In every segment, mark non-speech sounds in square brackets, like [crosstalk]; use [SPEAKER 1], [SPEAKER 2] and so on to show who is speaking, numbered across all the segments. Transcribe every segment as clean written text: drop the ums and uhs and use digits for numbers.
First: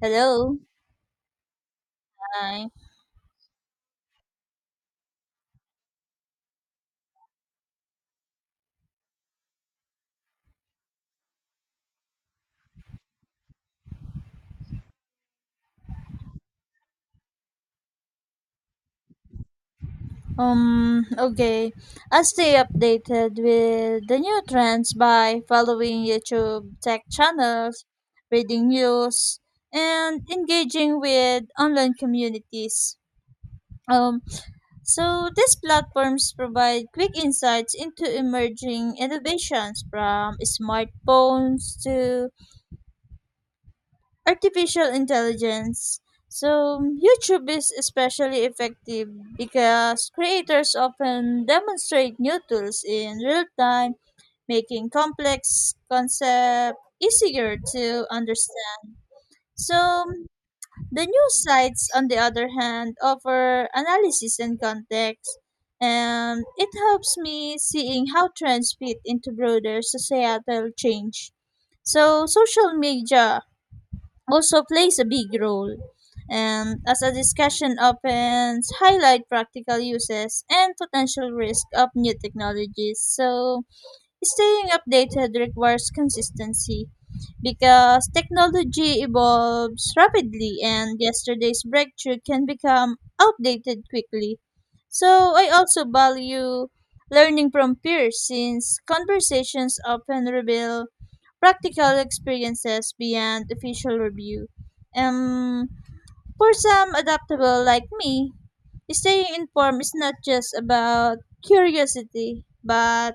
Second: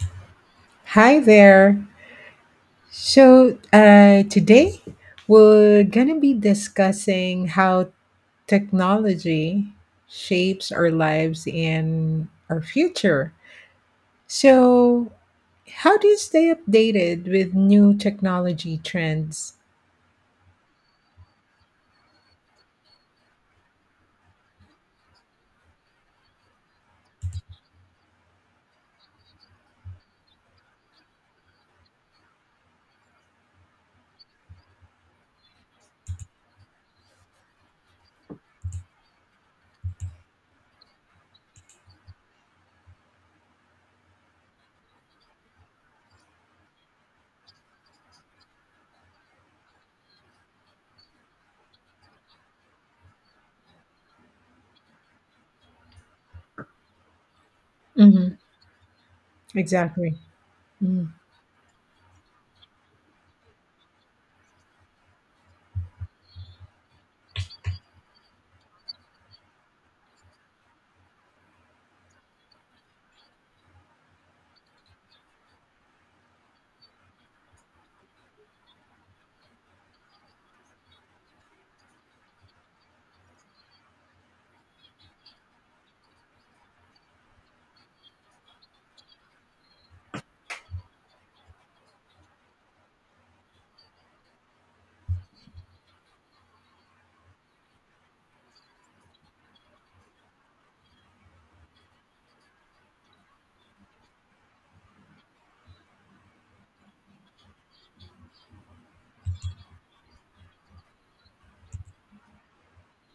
[SPEAKER 1] Hello.
[SPEAKER 2] Hi there.
[SPEAKER 1] Hi.
[SPEAKER 2] Today we're going to be discussing how technology shapes our lives and our future. So, how do you stay updated with new technology trends?
[SPEAKER 1] Okay. I stay updated with the new trends by following YouTube tech channels, reading news, and engaging with online communities. Um, so these platforms provide quick insights into emerging innovations from smartphones to artificial intelligence. So, YouTube is especially effective because creators often demonstrate new tools in real time, making complex concepts easier to
[SPEAKER 2] hmm
[SPEAKER 1] understand. So,
[SPEAKER 2] Exactly.
[SPEAKER 1] the
[SPEAKER 2] Mm.
[SPEAKER 1] news sites, on the other hand, offer analysis and context, and it helps me seeing how trends fit into broader societal change. So, social media also plays a big role. And as a discussion opens, highlight practical uses and potential risk of new technologies. So staying updated requires consistency because technology evolves rapidly and yesterday's breakthrough can become outdated quickly. So I also value learning from peers since conversations often reveal practical experiences beyond official review. Um, for some adaptable like me, staying informed is not just about curiosity, but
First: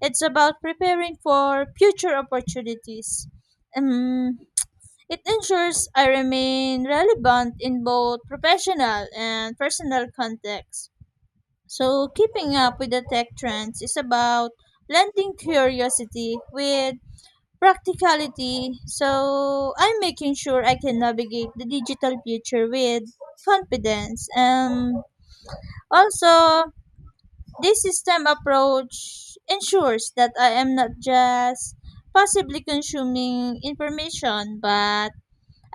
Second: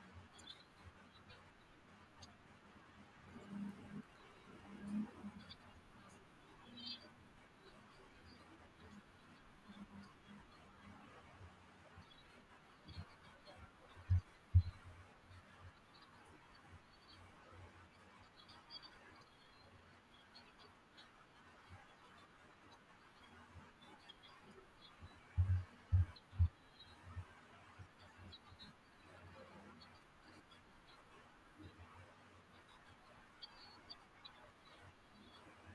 [SPEAKER 1] it's about preparing for future opportunities. Um, it ensures I remain relevant in both professional and personal contexts. So, keeping up with the tech trends is about blending curiosity with practicality. So I'm making sure I can navigate the digital future with confidence. And also, this system approach ensures that I am not just passively consuming information, but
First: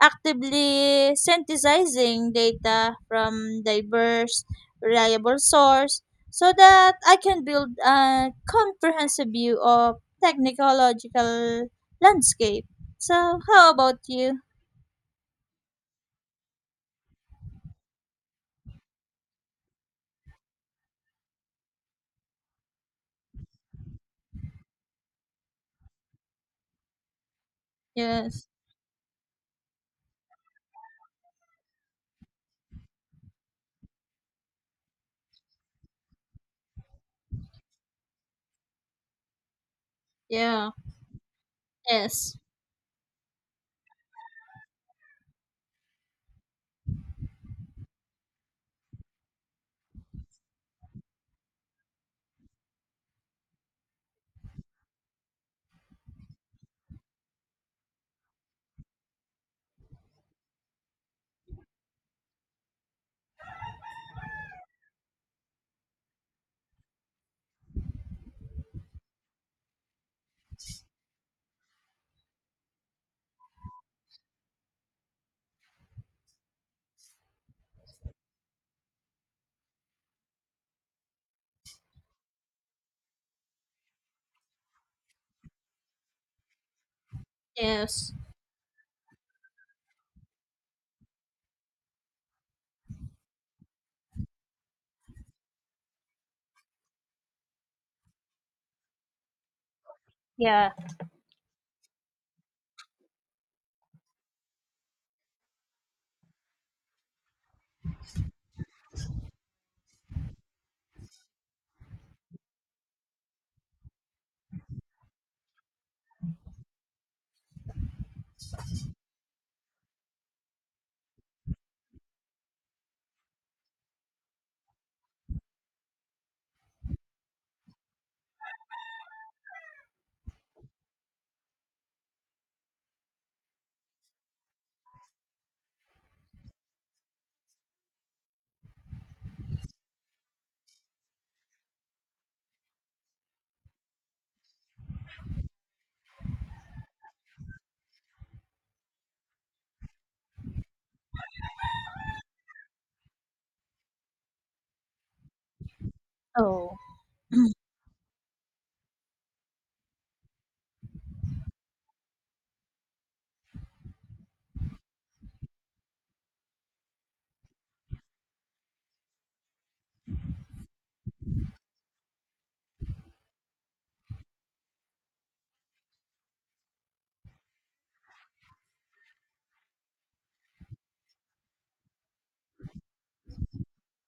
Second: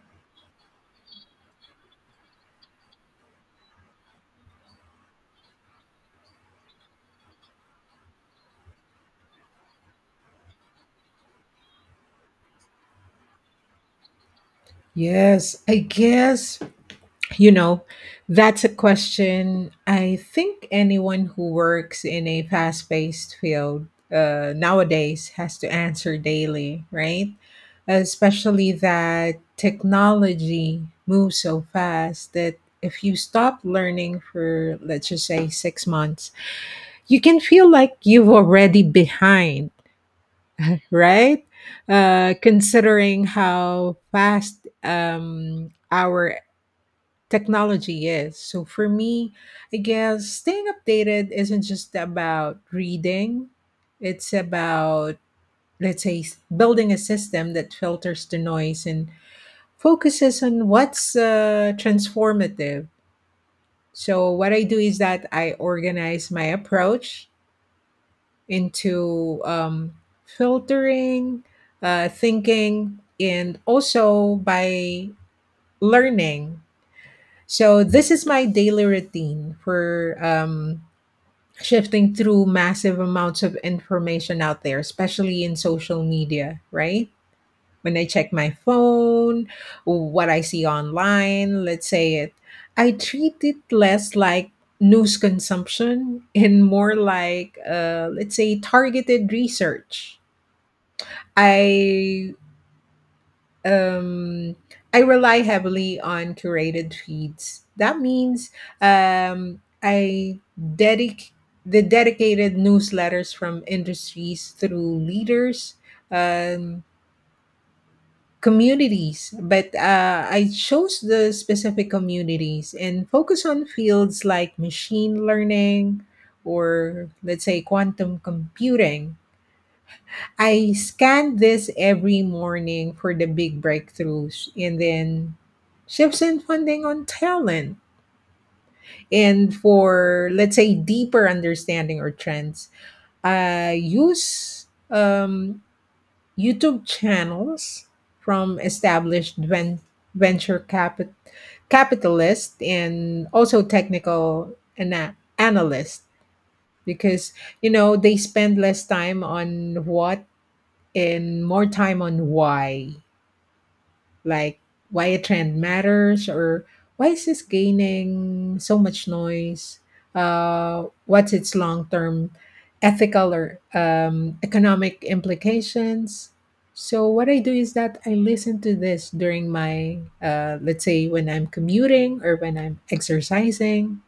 [SPEAKER 1] actively synthesizing data from diverse, reliable sources so that I can build a comprehensive view of technological landscape. So, how about you?
[SPEAKER 2] Yes, I guess You know, that's a question I think anyone who works in a fast paced field nowadays has to answer daily, right?
[SPEAKER 1] Yes.
[SPEAKER 2] Especially that technology moves so fast that if you stop learning for, let's just say, 6 months, you can feel like you've already behind,
[SPEAKER 1] Yeah.
[SPEAKER 2] right?
[SPEAKER 1] Yes.
[SPEAKER 2] Considering how fast our technology is. So for me, I guess staying updated isn't just about reading, it's about, let's say, building a system that filters the noise and focuses on what's transformative. So what I do is that I organize my approach into filtering, thinking, and also by learning. So this is my daily routine for shifting through massive amounts of information out there, especially in social media, right? When I
[SPEAKER 1] Yes.
[SPEAKER 2] check my phone, what I see online, let's say it, I treat it less like news consumption and more like, let's say, targeted research.
[SPEAKER 1] Yeah.
[SPEAKER 2] I um, I rely heavily on curated feeds. That means I dedicate the dedicated newsletters from industries through leaders, um, communities. But I chose the specific communities and focus on fields like machine learning or let's say quantum computing. I scan this every morning for the big breakthroughs and then shifts in funding on talent. And for, let's say, deeper understanding or trends, I use YouTube channels from established venture capitalist and also technical analyst,
[SPEAKER 1] Oh.
[SPEAKER 2] because
[SPEAKER 1] [clears throat]
[SPEAKER 2] you know they spend less time on what and more time on why, like why a trend matters or why is this gaining so much noise? What's its long term ethical or economic implications? So, what I do is that I listen to this during my, let's say, when I'm commuting or when I'm exercising.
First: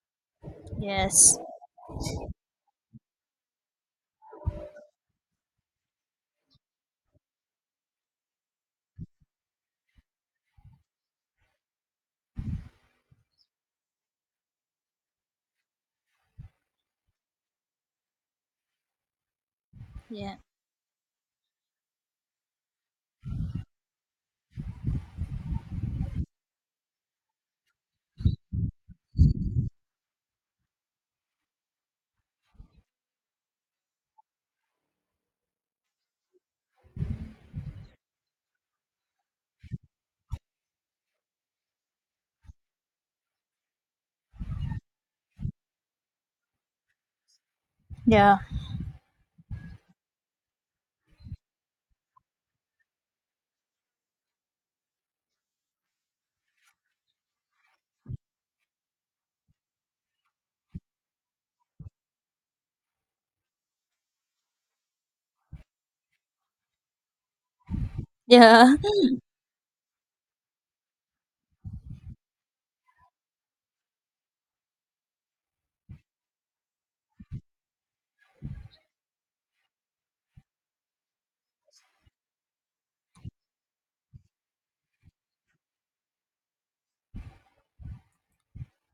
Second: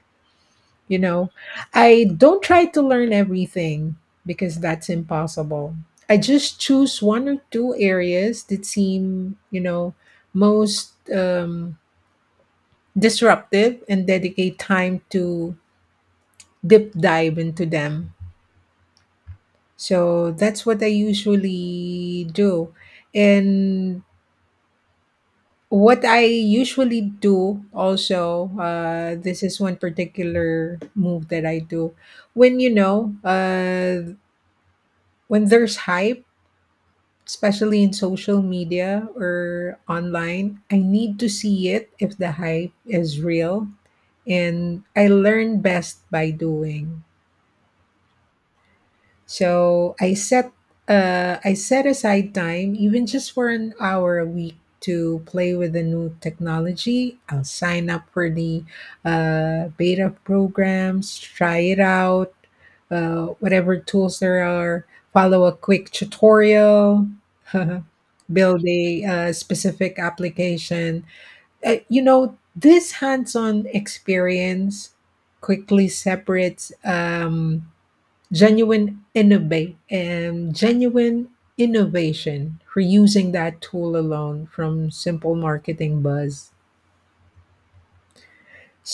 [SPEAKER 2] You know,
[SPEAKER 1] Yes.
[SPEAKER 2] I don't try to learn everything because that's impossible. I just choose one or two areas that seem, you know, most disruptive and dedicate time to deep dive into them. So
[SPEAKER 1] Yeah.
[SPEAKER 2] that's what I usually do. And what I usually do also, this is one particular move that I do when when there's hype, especially in social media or online, I need to see it if the hype is real. And I learn best by doing.
[SPEAKER 1] Yeah.
[SPEAKER 2] So I set aside time, even just for an hour a week, to play with the new technology. I'll sign up for the beta programs, try it out, whatever tools there are, follow a quick tutorial, [laughs] build
[SPEAKER 1] Yeah. [laughs]
[SPEAKER 2] a specific application. You know, this hands on experience quickly separates. Genuine innovate and genuine innovation reusing that tool alone from simple marketing buzz.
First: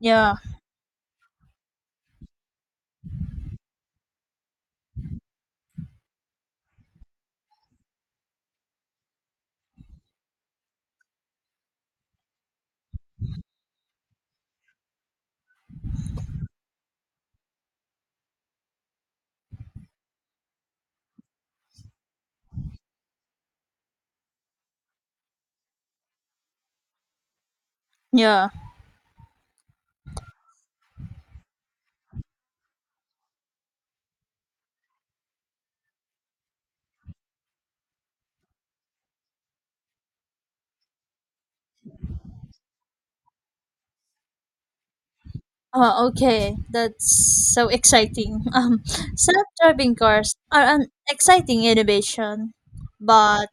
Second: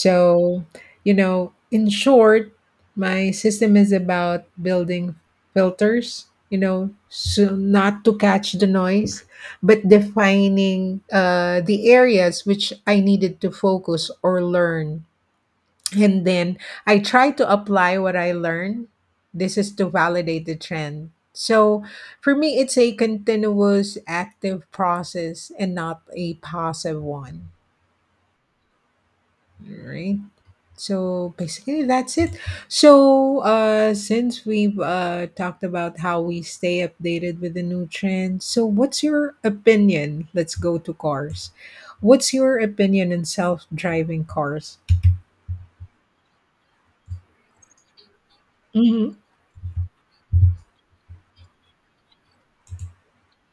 [SPEAKER 1] Yeah.
[SPEAKER 2] you know, in short, my system is about building filters, you know, so not to catch the noise but defining the areas which I needed to focus or learn, and then I try to apply what I learn. This is to validate the trend. So for me, it's a continuous active process and not a passive one,
[SPEAKER 1] Yeah.
[SPEAKER 2] right? So basically, that's it. So since we've talked about how we stay updated with the new trends, so what's your opinion? Let's go to cars. What's your opinion in self-driving cars?
[SPEAKER 1] Oh, okay. That's so exciting. [laughs]
[SPEAKER 2] Mm-hmm.
[SPEAKER 1] Self-driving cars are an exciting innovation, but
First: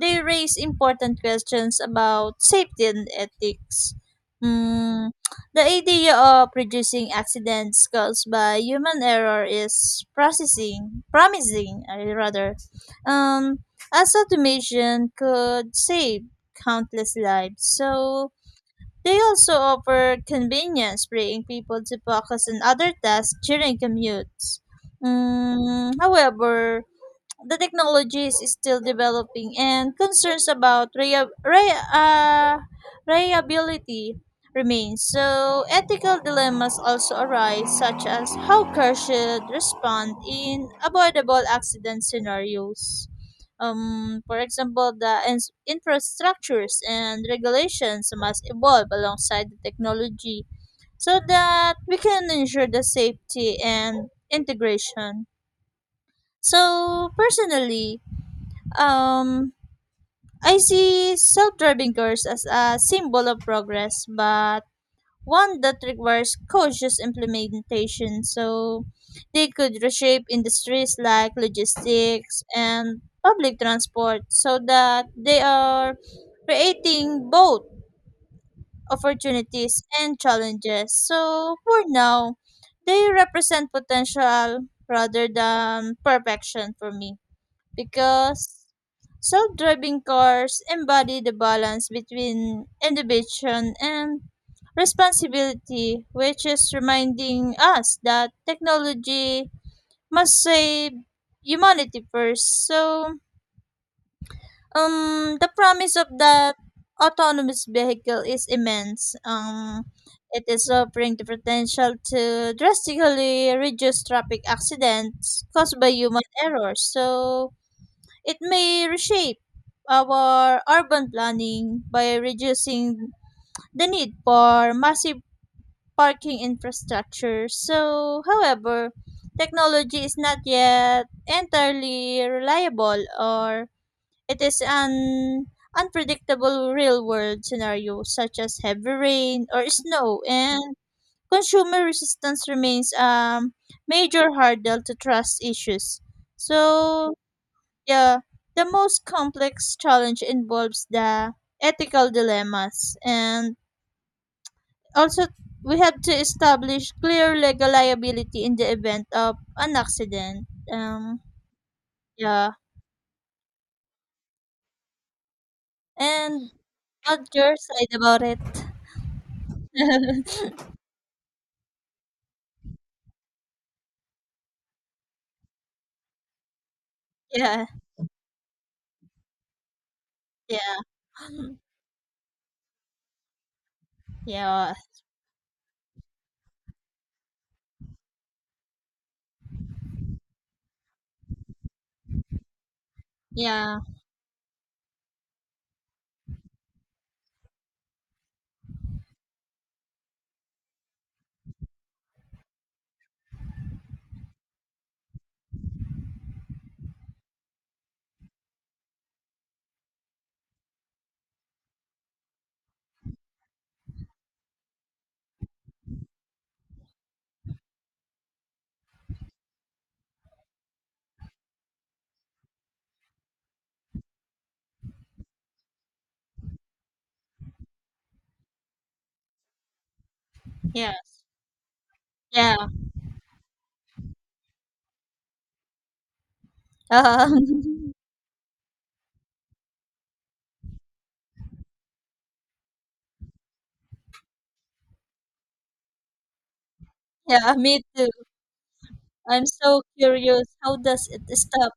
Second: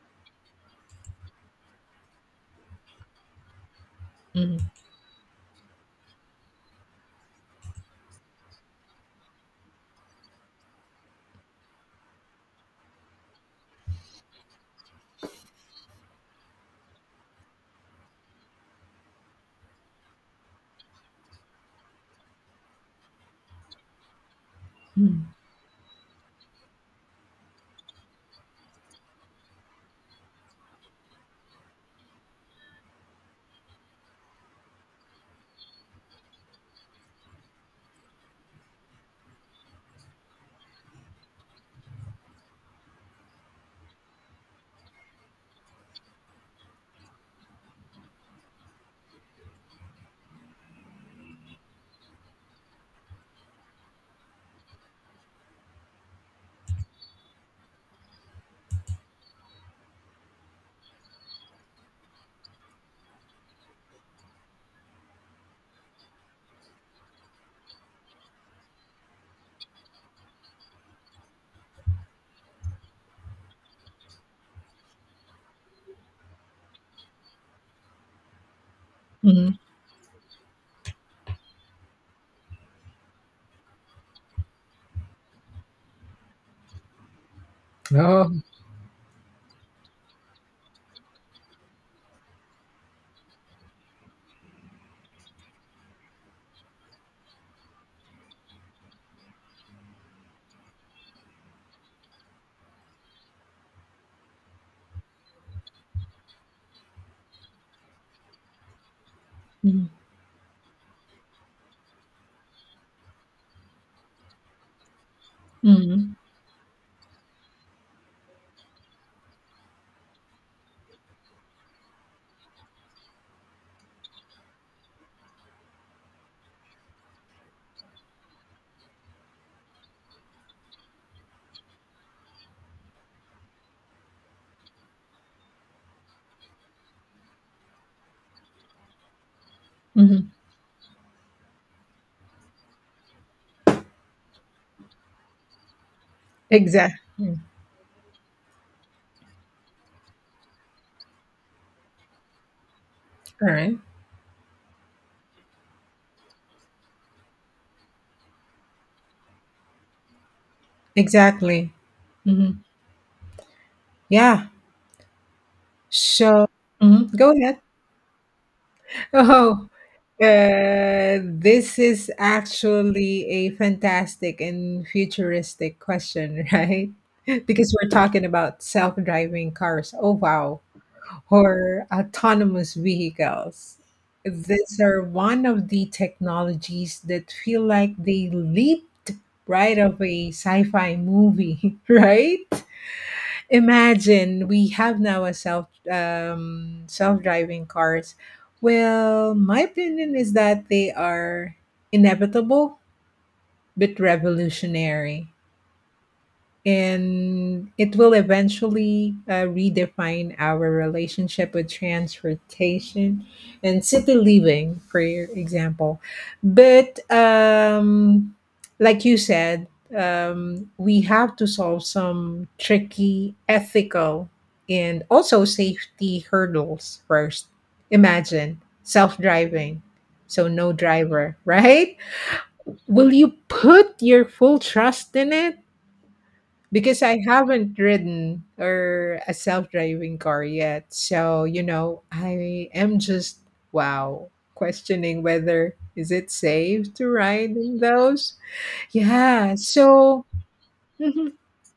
[SPEAKER 1] they raise important questions about safety and ethics. Mm, the idea of reducing accidents caused by human error is processing, promising, I rather. Um, as automation could save countless lives. So, they also offer convenience, freeing people to focus on other tasks during commutes.
[SPEAKER 2] Mm-hmm.
[SPEAKER 1] However, the technology is still developing and concerns about rea- rea reliability remains. So ethical dilemmas also arise such as how cars should respond in avoidable accident scenarios. For example, the infrastructures and regulations must evolve alongside the technology so that we can ensure the safety and integration. So personally, um, I see self-driving cars as a symbol of progress, but one that requires cautious implementation. So they could reshape industries like logistics and public transport so that they are creating both opportunities and challenges. So for now, they represent potential rather than perfection for me
[SPEAKER 2] Mm-hmm.
[SPEAKER 1] because self-driving cars embody the balance between innovation and responsibility, which is reminding us that technology must save humanity first. So, the promise of that autonomous vehicle is immense.
[SPEAKER 2] Mhm.
[SPEAKER 1] It is offering the potential to drastically reduce traffic accidents caused by
[SPEAKER 2] Mhm.
[SPEAKER 1] human errors. So, it may reshape our urban planning by reducing the need for massive parking infrastructure. So, however, technology is not yet entirely reliable or it is an unpredictable real world scenario such as heavy rain or snow
[SPEAKER 2] Mhm.
[SPEAKER 1] and consumer resistance remains a major hurdle to trust issues.
[SPEAKER 2] Exact
[SPEAKER 1] So,
[SPEAKER 2] Mm.
[SPEAKER 1] yeah, the most complex challenge involves the ethical dilemmas,
[SPEAKER 2] All
[SPEAKER 1] and
[SPEAKER 2] right.
[SPEAKER 1] also we have to establish clear legal liability in the event of an accident. Um,
[SPEAKER 2] Exactly.
[SPEAKER 1] yeah,
[SPEAKER 2] Mhm. Yeah. So,
[SPEAKER 1] and
[SPEAKER 2] mhm, go
[SPEAKER 1] what's your
[SPEAKER 2] ahead.
[SPEAKER 1] side about it?
[SPEAKER 2] Oh.
[SPEAKER 1] [laughs]
[SPEAKER 2] This is actually a fantastic and futuristic question, [laughs] right?
[SPEAKER 1] Yeah,
[SPEAKER 2] Because we're talking about self-driving cars. Oh wow.
[SPEAKER 1] yeah,
[SPEAKER 2] Or autonomous vehicles.
[SPEAKER 1] yeah,
[SPEAKER 2] These are one of the technologies that feel like they leaped right of a sci-fi movie, [laughs] right?
[SPEAKER 1] yeah,
[SPEAKER 2] Imagine we have now a self-driving cars. Well, my opinion is that they are inevitable but revolutionary, and it will eventually redefine our relationship with transportation and city living for example. But like you said, we have to solve some tricky ethical and also safety hurdles first. Imagine self-driving, so no
[SPEAKER 1] yeah.
[SPEAKER 2] driver, [laughs] right?
[SPEAKER 1] Yeah.
[SPEAKER 2] Will you put your full trust in it, because I haven't
[SPEAKER 1] Um,
[SPEAKER 2] ridden or a self-driving car yet. So, you know, I am just wow, questioning whether is it safe to
[SPEAKER 1] [laughs]
[SPEAKER 2] ride
[SPEAKER 1] yeah,
[SPEAKER 2] in
[SPEAKER 1] me too.
[SPEAKER 2] those?
[SPEAKER 1] I'm
[SPEAKER 2] Yeah.
[SPEAKER 1] so
[SPEAKER 2] So,
[SPEAKER 1] curious. How does it
[SPEAKER 2] mhm,
[SPEAKER 1] stop?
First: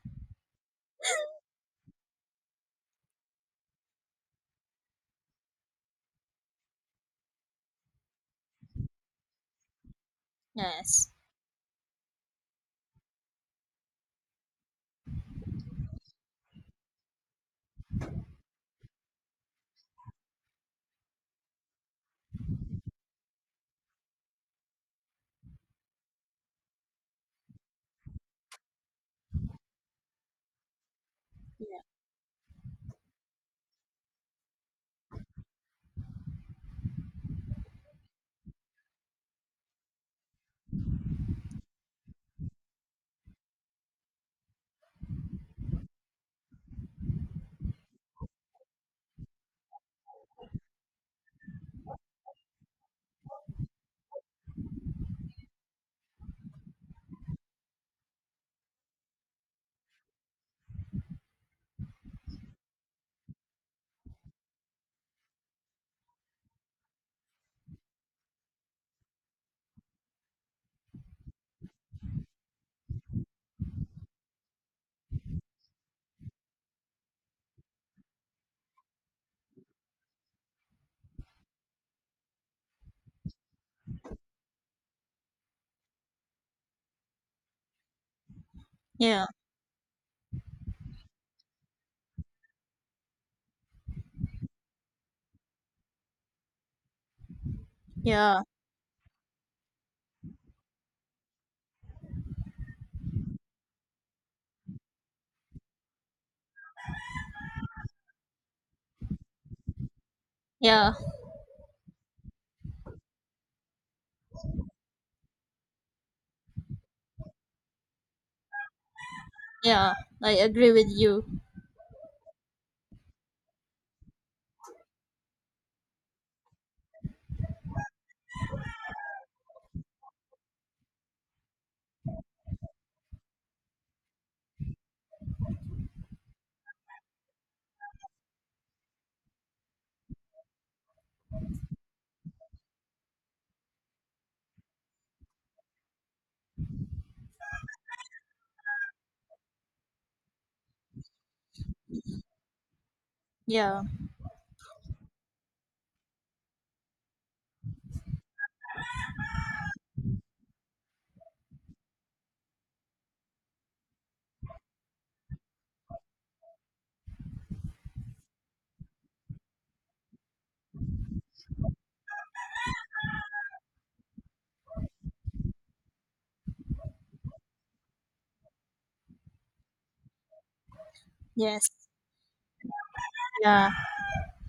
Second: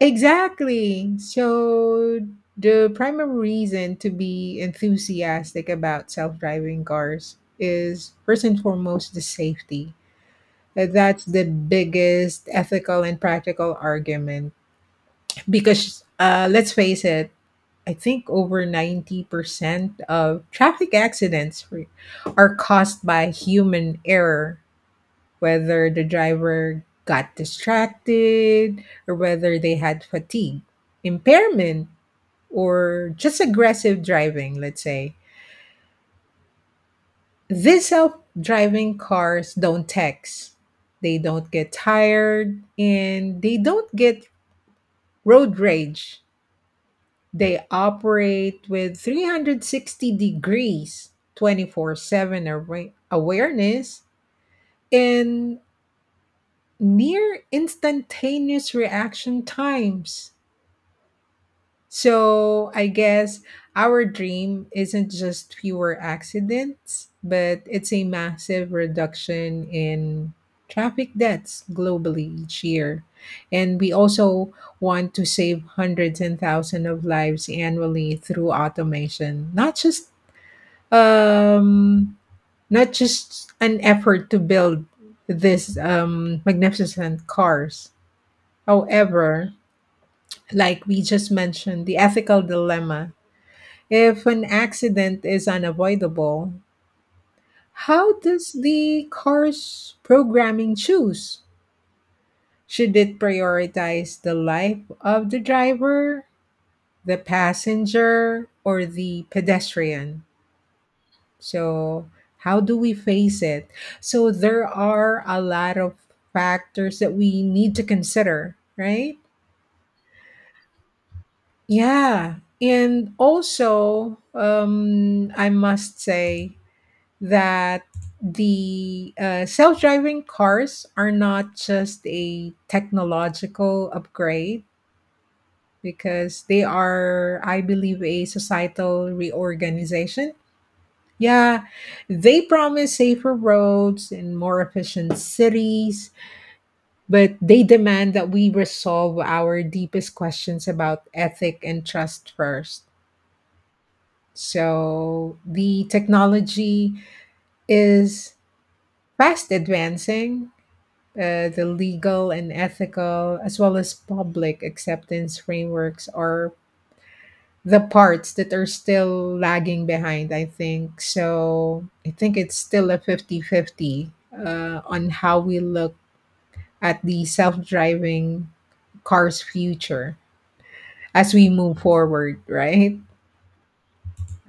[SPEAKER 2] exactly. So, the primary reason to be enthusiastic about self-driving cars is first and foremost the safety.
[SPEAKER 1] Yes.
[SPEAKER 2] That's the biggest ethical and practical argument, because let's face it, I think over 90% of traffic accidents are caused by human error, whether the driver got distracted or whether they had fatigue,
[SPEAKER 1] Yeah.
[SPEAKER 2] impairment, or just aggressive driving, let's say. These self-driving cars don't text, they don't get tired, and they don't get road rage. They operate with 360 degrees, 24/7 awareness, and near instantaneous reaction times. So I guess our dream isn't just fewer accidents, but it's a massive reduction in traffic deaths globally each year. And we also want to save hundreds and thousands of lives annually through automation, not just um an effort to build this magnificent cars.
[SPEAKER 1] Yeah.
[SPEAKER 2] However, like we just mentioned, the ethical dilemma: if an accident is unavoidable, how
[SPEAKER 1] Yeah.
[SPEAKER 2] does the car's programming choose? Should it prioritize the life of the driver, the passenger, or the pedestrian?
[SPEAKER 1] Yeah.
[SPEAKER 2] So, how do we face it? So, there are a lot of factors that we need to consider, right?
[SPEAKER 1] Yeah, I agree with you.
[SPEAKER 2] Yeah. And also, I must say, that the self-driving cars are not just a technological upgrade, because they are I believe a societal reorganization. Yeah, they promise safer roads and more efficient cities, but they demand that we resolve our deepest questions about ethic and trust first.
[SPEAKER 1] Yeah.
[SPEAKER 2] So the technology is fast advancing. The legal and ethical as well as public acceptance frameworks are the parts that are still lagging behind, I think. So I think it's still a fifty-fifty on how we look at the self-driving car's future as we
[SPEAKER 1] Yes.
[SPEAKER 2] move forward, right?
[SPEAKER 1] Yeah.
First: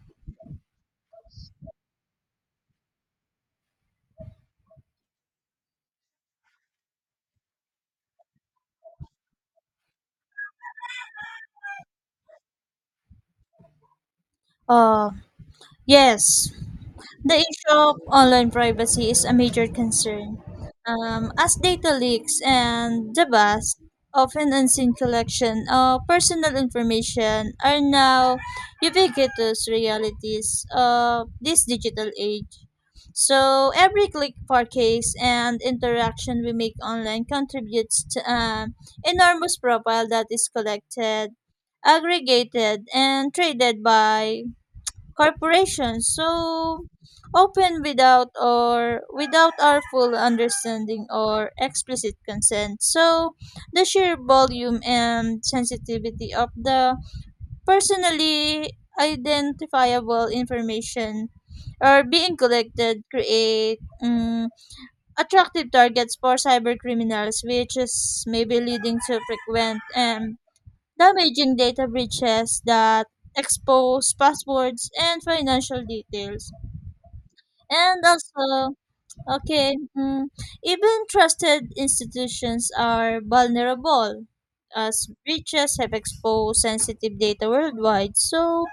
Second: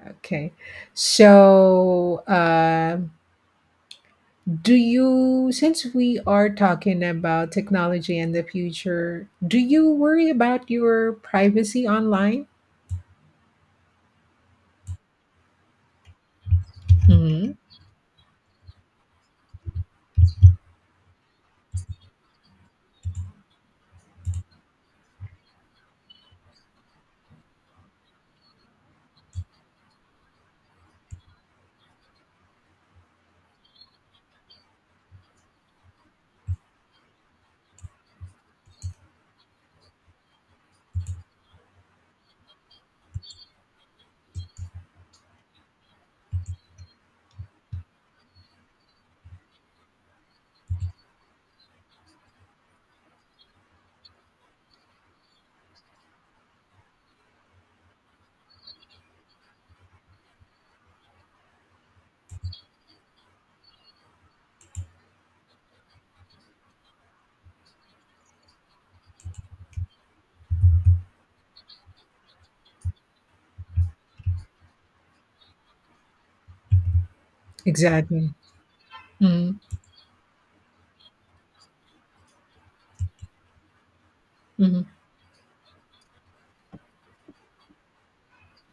[SPEAKER 2] Okay, so do you, since we are talking about technology and the future, do you worry about your privacy online?
[SPEAKER 1] Uh yes. The
[SPEAKER 2] hmm
[SPEAKER 1] issue of online privacy is a major concern, as data leaks and the vast, often unseen collection of personal information are now ubiquitous realities of this digital age. So every click, purchase, and interaction we make online contributes to an enormous profile that is collected, aggregated, and traded by corporations so often without or without our full understanding or explicit consent. So the sheer volume and sensitivity of the personally identifiable information are being collected create attractive targets for cyber criminals which is maybe leading to frequent and damaging data breaches that expose passwords and financial details. And
[SPEAKER 2] Exactly.
[SPEAKER 1] also,
[SPEAKER 2] hmm
[SPEAKER 1] okay, even trusted institutions are vulnerable
[SPEAKER 2] hmm
[SPEAKER 1] as breaches have exposed sensitive data worldwide. So,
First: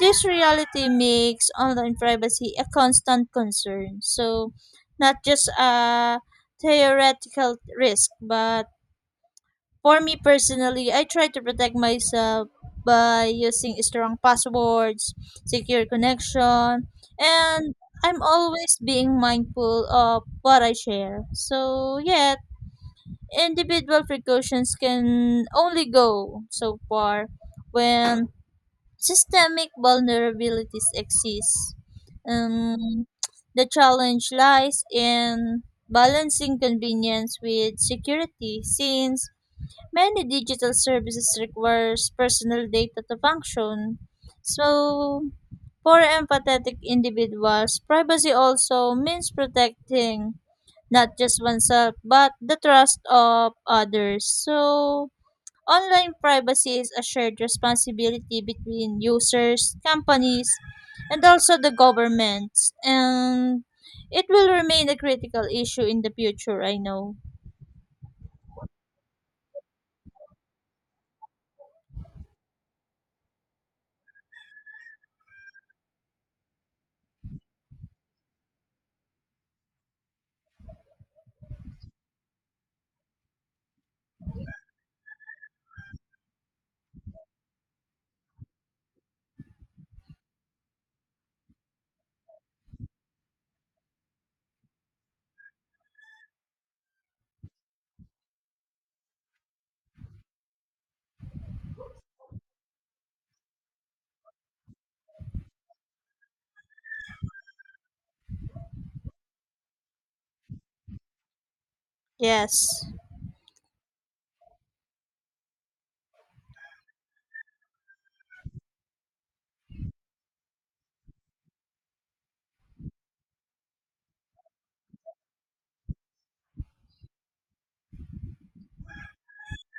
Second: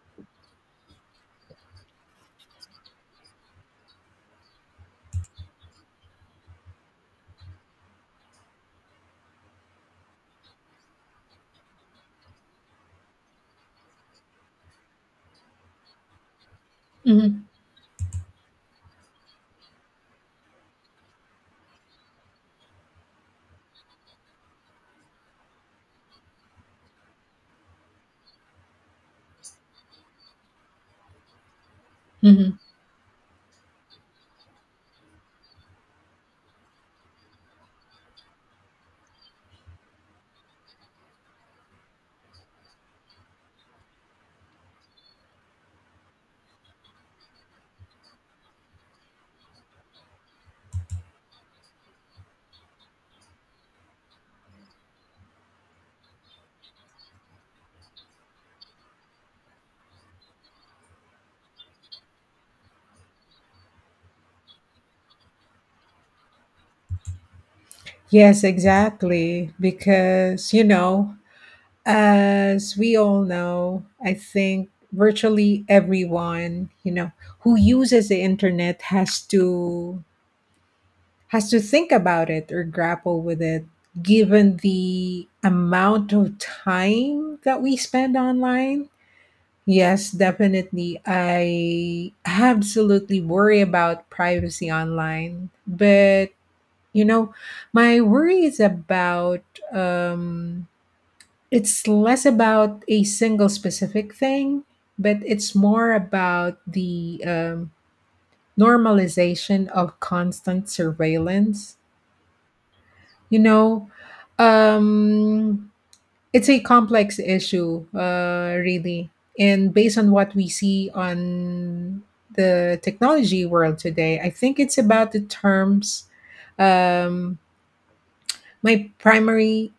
[SPEAKER 1] this reality makes online privacy a constant concern. So, not just a theoretical risk, but for me personally, I try to protect myself by using strong passwords, secure connection,
[SPEAKER 2] hmm
[SPEAKER 1] and I'm always being mindful of what I share. So, yet, individual precautions can only go so far when systemic vulnerabilities exist.
[SPEAKER 2] hmm
[SPEAKER 1] Um, the challenge lies in balancing convenience with security since many digital services requires personal data to function. So, for empathetic individuals, privacy also means protecting not just oneself but the trust of others. So, online privacy is a shared responsibility between users, companies, and also the governments. And it will remain a critical issue in the future, I know.
[SPEAKER 2] Yes, exactly. Because, you know, as we all know, I think virtually everyone, you know, who uses the internet has to think about it or grapple with it, given the amount of time that we spend online. Yes, definitely I absolutely worry about privacy online, but you know, my worry is about um it's less about a single specific thing, but it's more about the normalization of constant surveillance.
[SPEAKER 1] Yes.
[SPEAKER 2] You know, um, it's a complex issue, really. And based on what we see on the technology world today, I think it's about the terms. Um, my primary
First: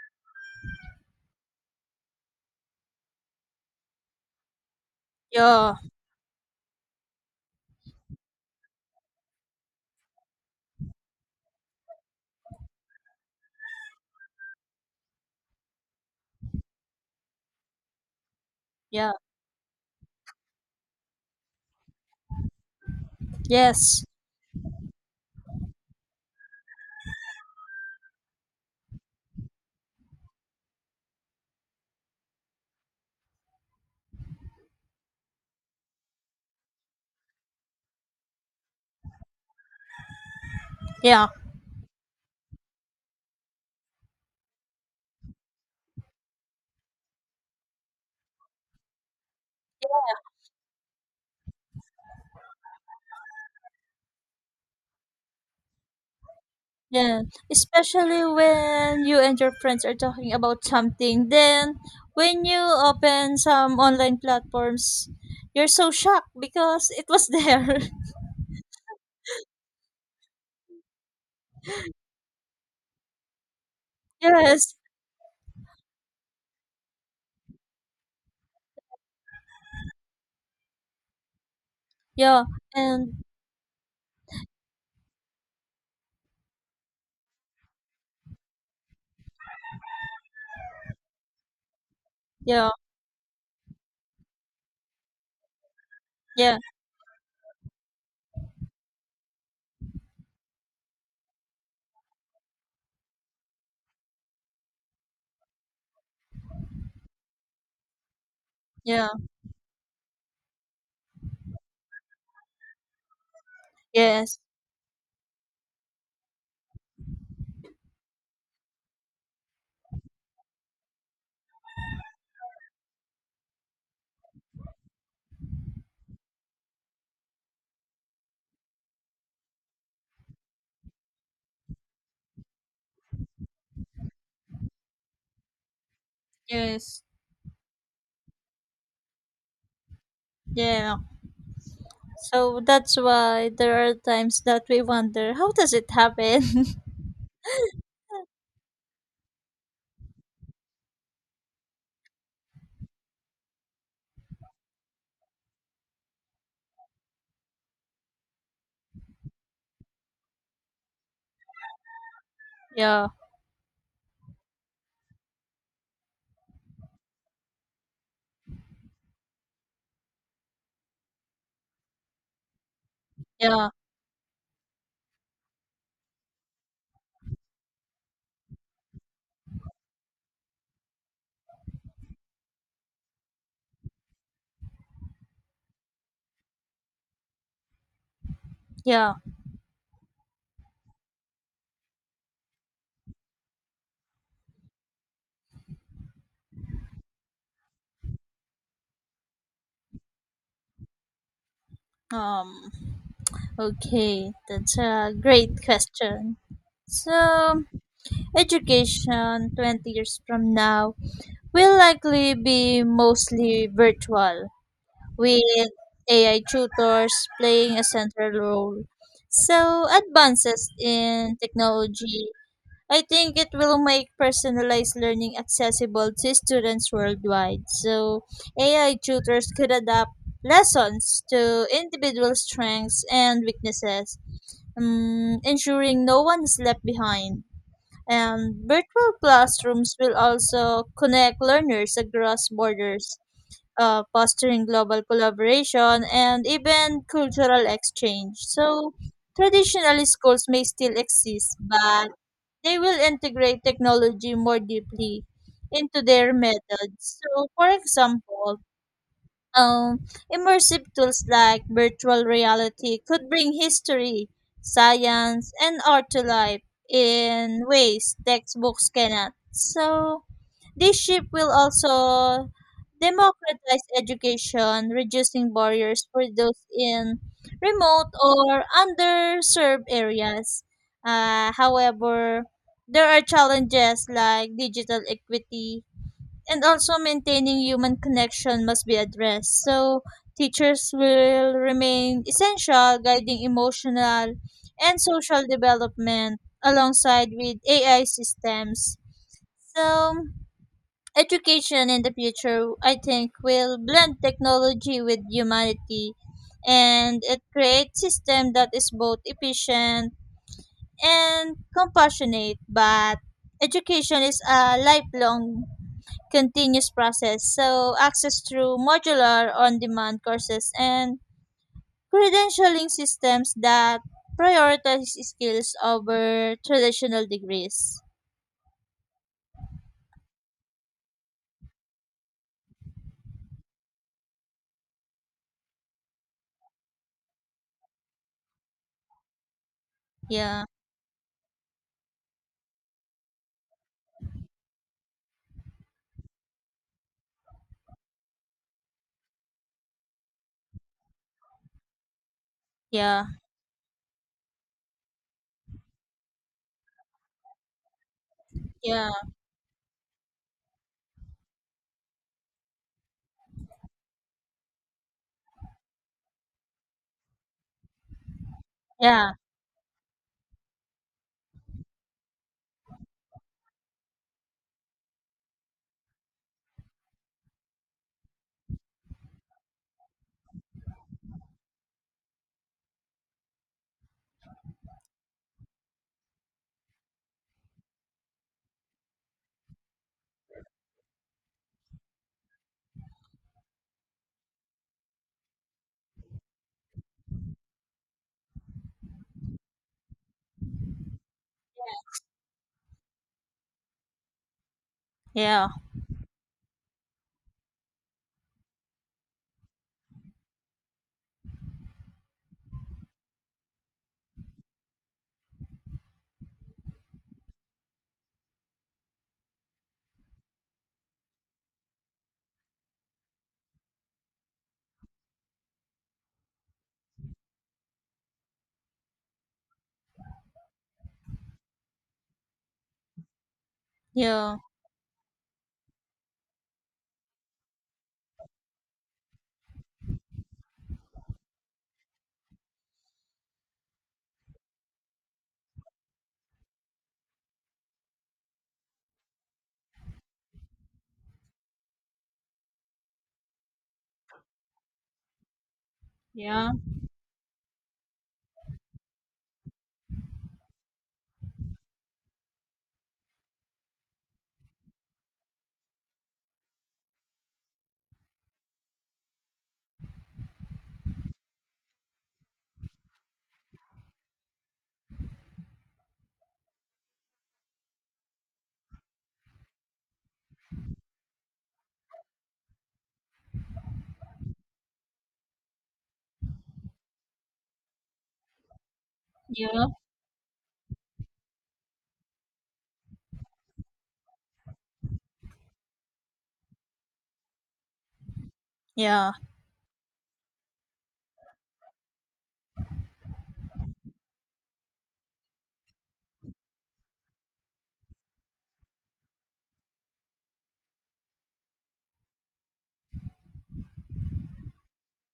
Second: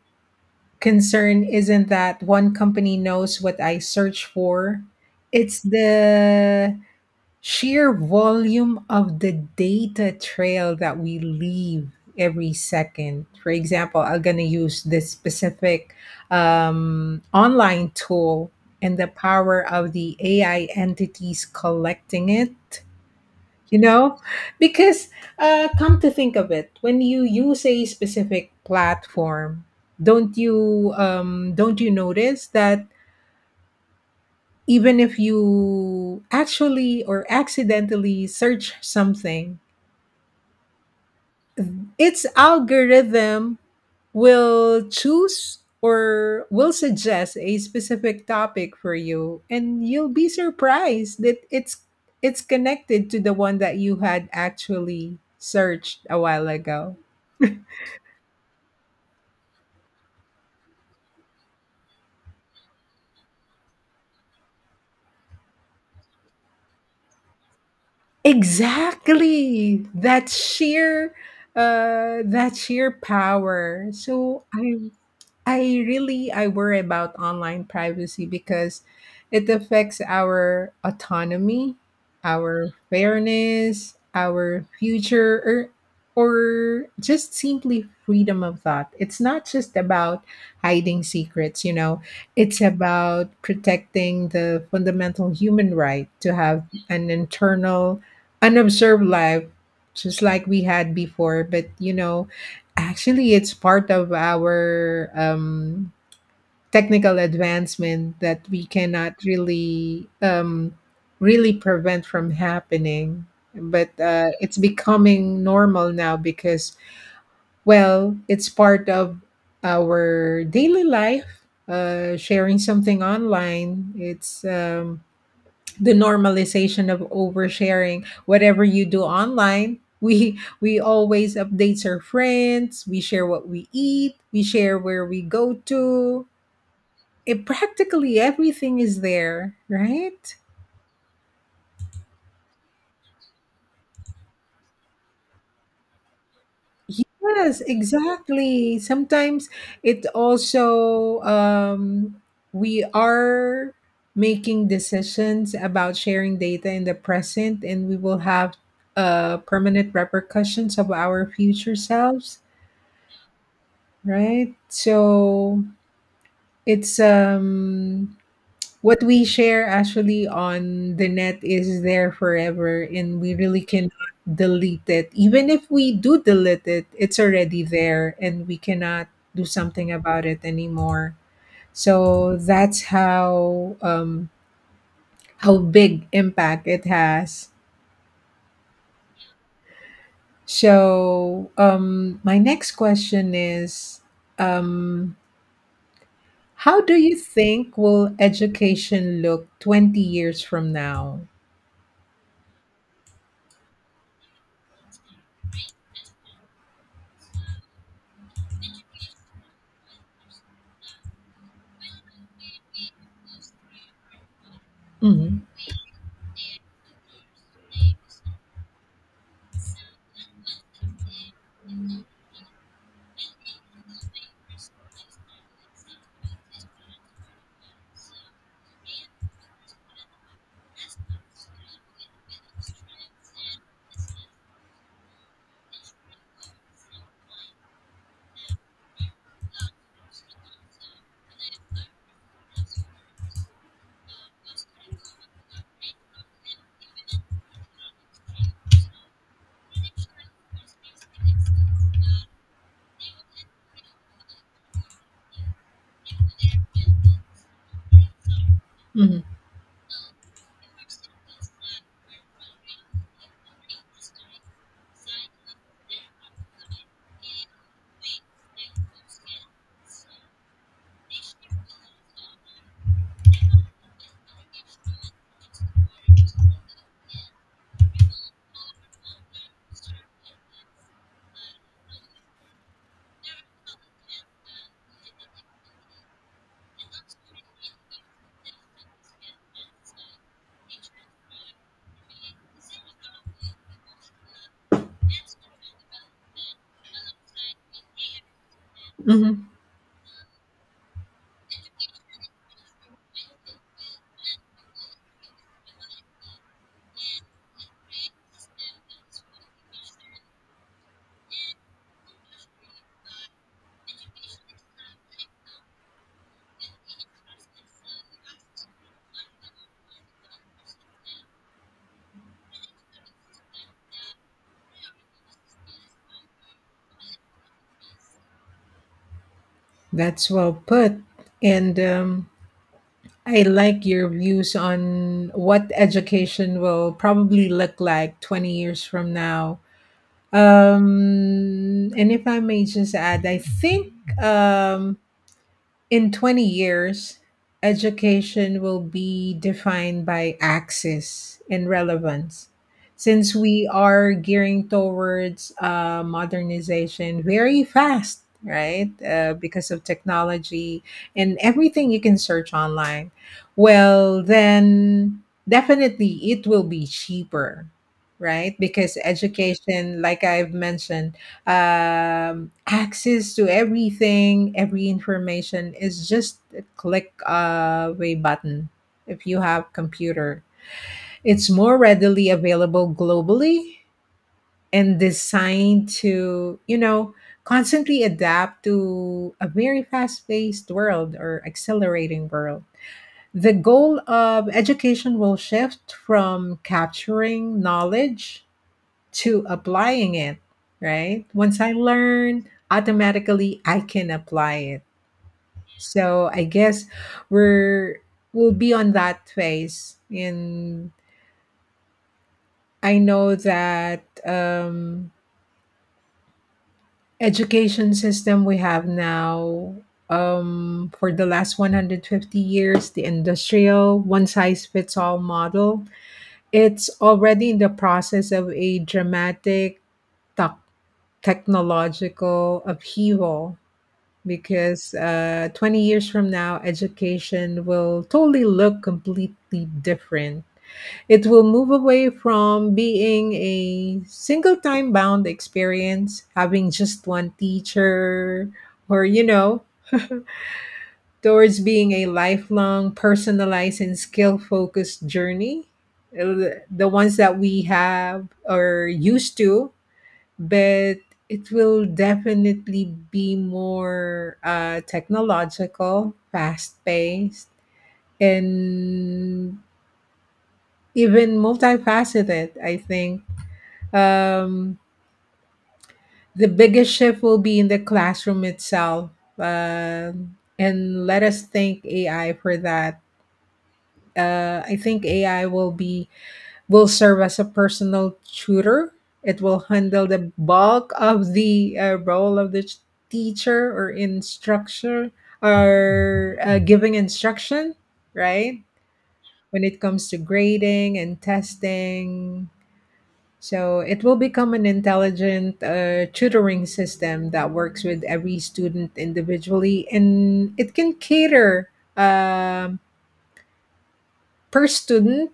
[SPEAKER 2] concern isn't that one company knows what I search for, it's
[SPEAKER 1] Yeah.
[SPEAKER 2] the sheer volume of the data trail that we leave every second. For example, I'm going to use this specific online tool and the
[SPEAKER 1] Yeah.
[SPEAKER 2] power of the AI entities collecting it. You
[SPEAKER 1] Yes.
[SPEAKER 2] know, because come to think of it, when you use a specific platform, don't you notice that even if you actually or accidentally search something,
[SPEAKER 1] Yeah,
[SPEAKER 2] its algorithm will choose or will suggest a specific topic for you, and you'll be surprised that it's connected to the one that you had actually searched a while ago.
[SPEAKER 1] yeah.
[SPEAKER 2] [laughs]
[SPEAKER 1] Especially when you and your friends are talking about something, then when you open some online platforms, you're so shocked because it was there.
[SPEAKER 2] Exactly. That sheer power.
[SPEAKER 1] [laughs]
[SPEAKER 2] So
[SPEAKER 1] Yes.
[SPEAKER 2] I really, I worry about online privacy because it affects our autonomy,
[SPEAKER 1] Yeah.
[SPEAKER 2] our
[SPEAKER 1] And
[SPEAKER 2] fairness, our future, or just simply freedom of thought. It's not just about hiding secrets, you know. It's
[SPEAKER 1] yeah,
[SPEAKER 2] about protecting the fundamental human right to
[SPEAKER 1] yeah,
[SPEAKER 2] have an internal unobserved life, just like we had before, but you know, actually, it's part of our technical advancement that we
[SPEAKER 1] yeah.
[SPEAKER 2] cannot really really prevent from happening. But
[SPEAKER 1] Yes.
[SPEAKER 2] it's becoming normal now because, well, it's part of our daily life. Sharing something online, it's the normalization of oversharing whatever you do online. [laughs] We always update our friends, we share what we eat, we share where we go to,
[SPEAKER 1] Yes.
[SPEAKER 2] it practically everything is there, right?
[SPEAKER 1] Yeah. So that's why there are times that we wonder how does it happen? [laughs]
[SPEAKER 2] Yes, exactly. Sometimes it also we are making decisions about sharing data in the present, and we will have permanent repercussions of our future selves.
[SPEAKER 1] Yeah.
[SPEAKER 2] Right? So it's what we share actually on the net is there forever, and we really
[SPEAKER 1] Yeah.
[SPEAKER 2] cannot delete it. Even if we do delete it, it's already there, and we cannot do something about it anymore. So that's how how big impact it has.
[SPEAKER 1] Yeah.
[SPEAKER 2] So my next question is um how do you think will education look 20 years from now?
[SPEAKER 1] Um okay, that's a great question. So, education 20 years from now will likely be mostly virtual,
[SPEAKER 2] Mhm,
[SPEAKER 1] with AI tutors playing a central role. So, advances in technology, I think it will make personalized learning accessible to students worldwide. So, AI tutors could adapt lessons to individual strengths and weaknesses, ensuring no one is left behind. And virtual classrooms will also connect learners across borders, fostering global collaboration and even cultural exchange. So, traditionally, schools may still exist, but they will integrate technology more deeply into their methods. So, for example,
[SPEAKER 2] mhm,
[SPEAKER 1] um, immersive tools like virtual reality could bring history, science, and art to life in ways textbooks cannot. So, this shift will also democratize education, reducing barriers for those in remote or underserved areas. However, there are challenges like digital equity and also maintaining human connection must be addressed. So teachers will remain essential, guiding emotional and social development alongside with AI systems.
[SPEAKER 2] mhm.
[SPEAKER 1] So education in the future, I think, will blend technology with humanity, and it creates system that is both efficient and compassionate. But education is a lifelong continuous process. So, access through modular on demand courses and credentialing systems that prioritize skills over traditional degrees.
[SPEAKER 2] That's well put. And I like your views on what education will probably look like 20 years from now.
[SPEAKER 1] Yeah,
[SPEAKER 2] And if I may just add, I think um, in 20 years, education will be defined by access and relevance.
[SPEAKER 1] yeah,
[SPEAKER 2] Since we are gearing towards modernization very fast, right?
[SPEAKER 1] yeah,
[SPEAKER 2] Because of technology and everything you can search online, well, then definitely it will be cheaper, right? Because
[SPEAKER 1] yeah,
[SPEAKER 2] education, like I've mentioned, access to everything, every information is just a click away button if you have computer. It's more readily available globally and designed to, you know, constantly adapt to a very fast-paced world or accelerating world. The goal of education will shift from capturing knowledge to applying it, right? Once I learn, automatically I can apply it.
[SPEAKER 1] yeah,
[SPEAKER 2] So I guess we're we'll be on that phase. And I know that education system we have now for the last 150 years, the industrial one size fits all model, it's already in the process of a dramatic tec- technological upheaval,
[SPEAKER 1] yeah,
[SPEAKER 2] because 20 years from now, education will totally look completely different. It will move away from being a single time bound experience, having just one teacher, or, you know, towards being a lifelong, personalized, and skill focused journey.
[SPEAKER 1] yeah,
[SPEAKER 2] The ones that we have or used to, but it will definitely be more technological, fast paced, and even multifaceted, I think. Um, the biggest shift will be in the classroom itself. And let us thank AI for that. I think AI will serve as a personal tutor. It will
[SPEAKER 1] yeah,
[SPEAKER 2] handle the bulk of the role of the teacher or instructor, or giving instruction, right?
[SPEAKER 1] yeah,
[SPEAKER 2] When it comes to grading and testing. So it will become an intelligent tutoring system that works with every student individually, and it can cater um per student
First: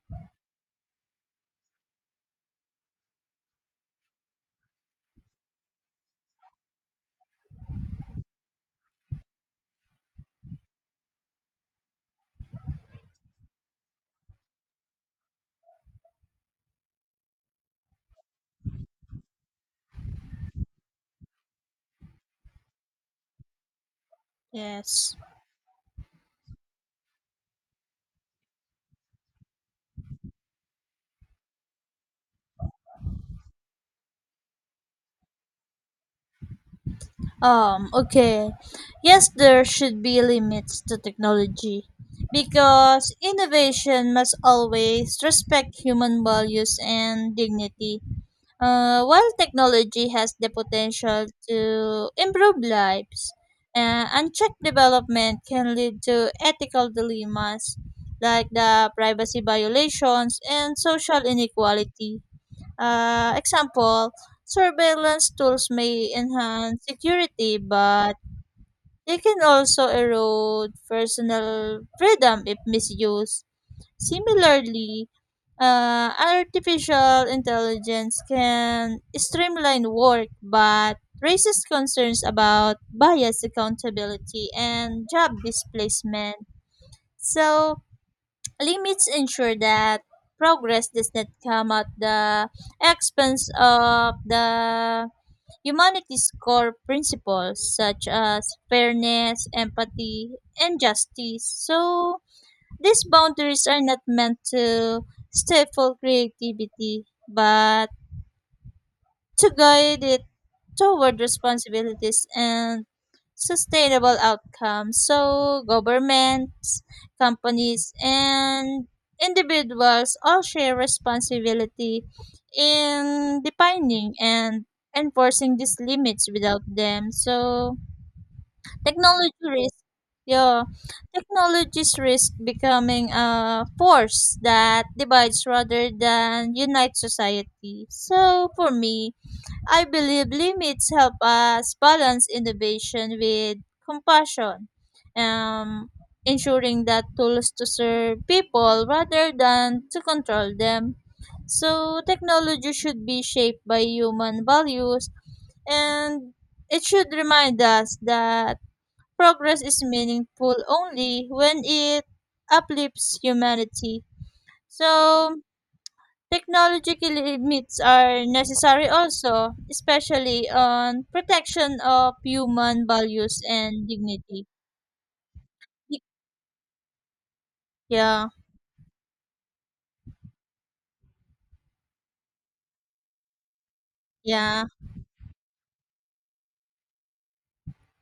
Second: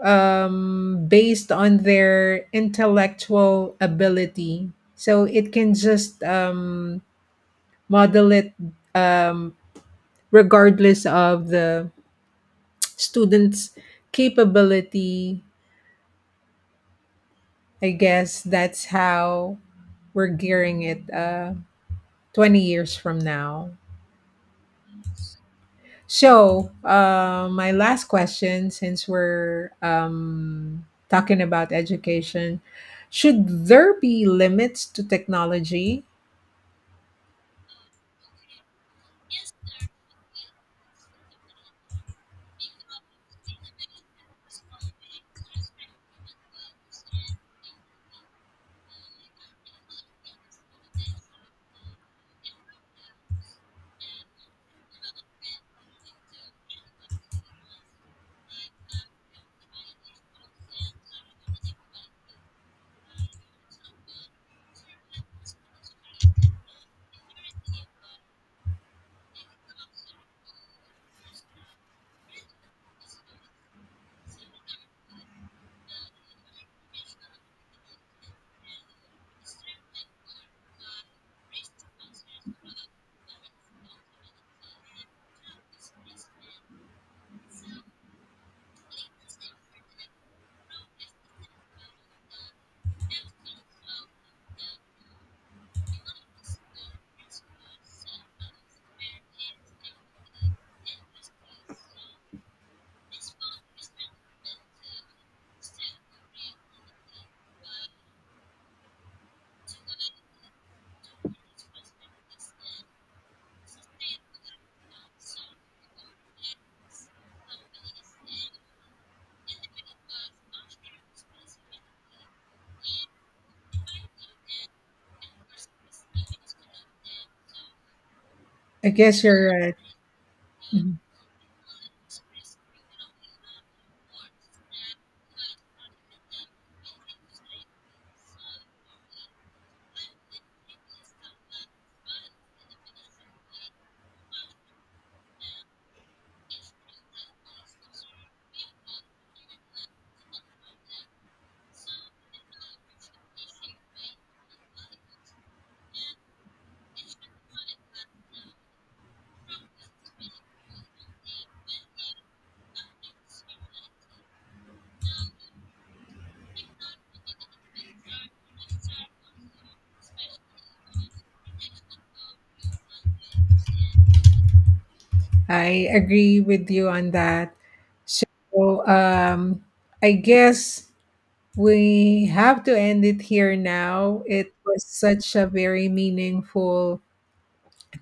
[SPEAKER 2] based on their intellectual ability. So it can just model it um, regardless of the student's capability. I guess that's how we're gearing it 20 years from now.
[SPEAKER 1] yes.
[SPEAKER 2] So, my last question, since we're talking about education, should there be limits to technology?
[SPEAKER 1] Okay. Yes, there should be limits to technology because innovation must always respect human values and dignity. While technology has the potential to improve lives, unchecked development can lead to ethical dilemmas like the privacy violations and social inequality. Example, surveillance tools may enhance security, but they can also erode personal freedom if misused. Similarly, artificial intelligence can streamline work but raises concerns about bias accountability and job displacement. So, limits ensure that progress does not come at the expense of the humanities core principles such as fairness, empathy, and justice. So, these boundaries are not meant to stifle creativity, but to guide it toward responsibilities and sustainable outcomes. So, governments, companies, and individuals all share responsibility in defining and enforcing these limits without them. So,
[SPEAKER 2] I guess
[SPEAKER 1] technology
[SPEAKER 2] you're right.
[SPEAKER 1] risk, yeah,
[SPEAKER 2] Mhm.
[SPEAKER 1] technology's risk becoming a force that divides rather than unites society. So for me, I believe limits help us balance innovation with compassion, um, ensuring that tools to serve people rather than to control them. So technology should be shaped by human values and it should remind us that progress is meaningful only when it uplifts humanity. So, technological limits are necessary also, especially on protection of human values and dignity.
[SPEAKER 2] I agree with you on that. So,
[SPEAKER 1] Yeah,
[SPEAKER 2] I guess we have to end it here now. It
[SPEAKER 1] yeah,
[SPEAKER 2] was such a very meaningful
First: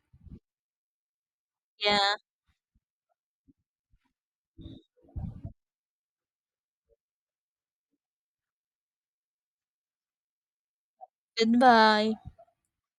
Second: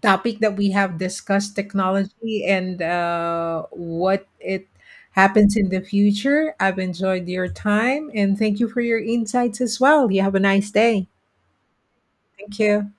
[SPEAKER 2] topic that we have discussed,
[SPEAKER 1] yeah.
[SPEAKER 2] technology and what it happens in the future. I've enjoyed your time and thank you for your insights as well. You have a nice day.
[SPEAKER 1] Goodbye.
[SPEAKER 2] Thank you.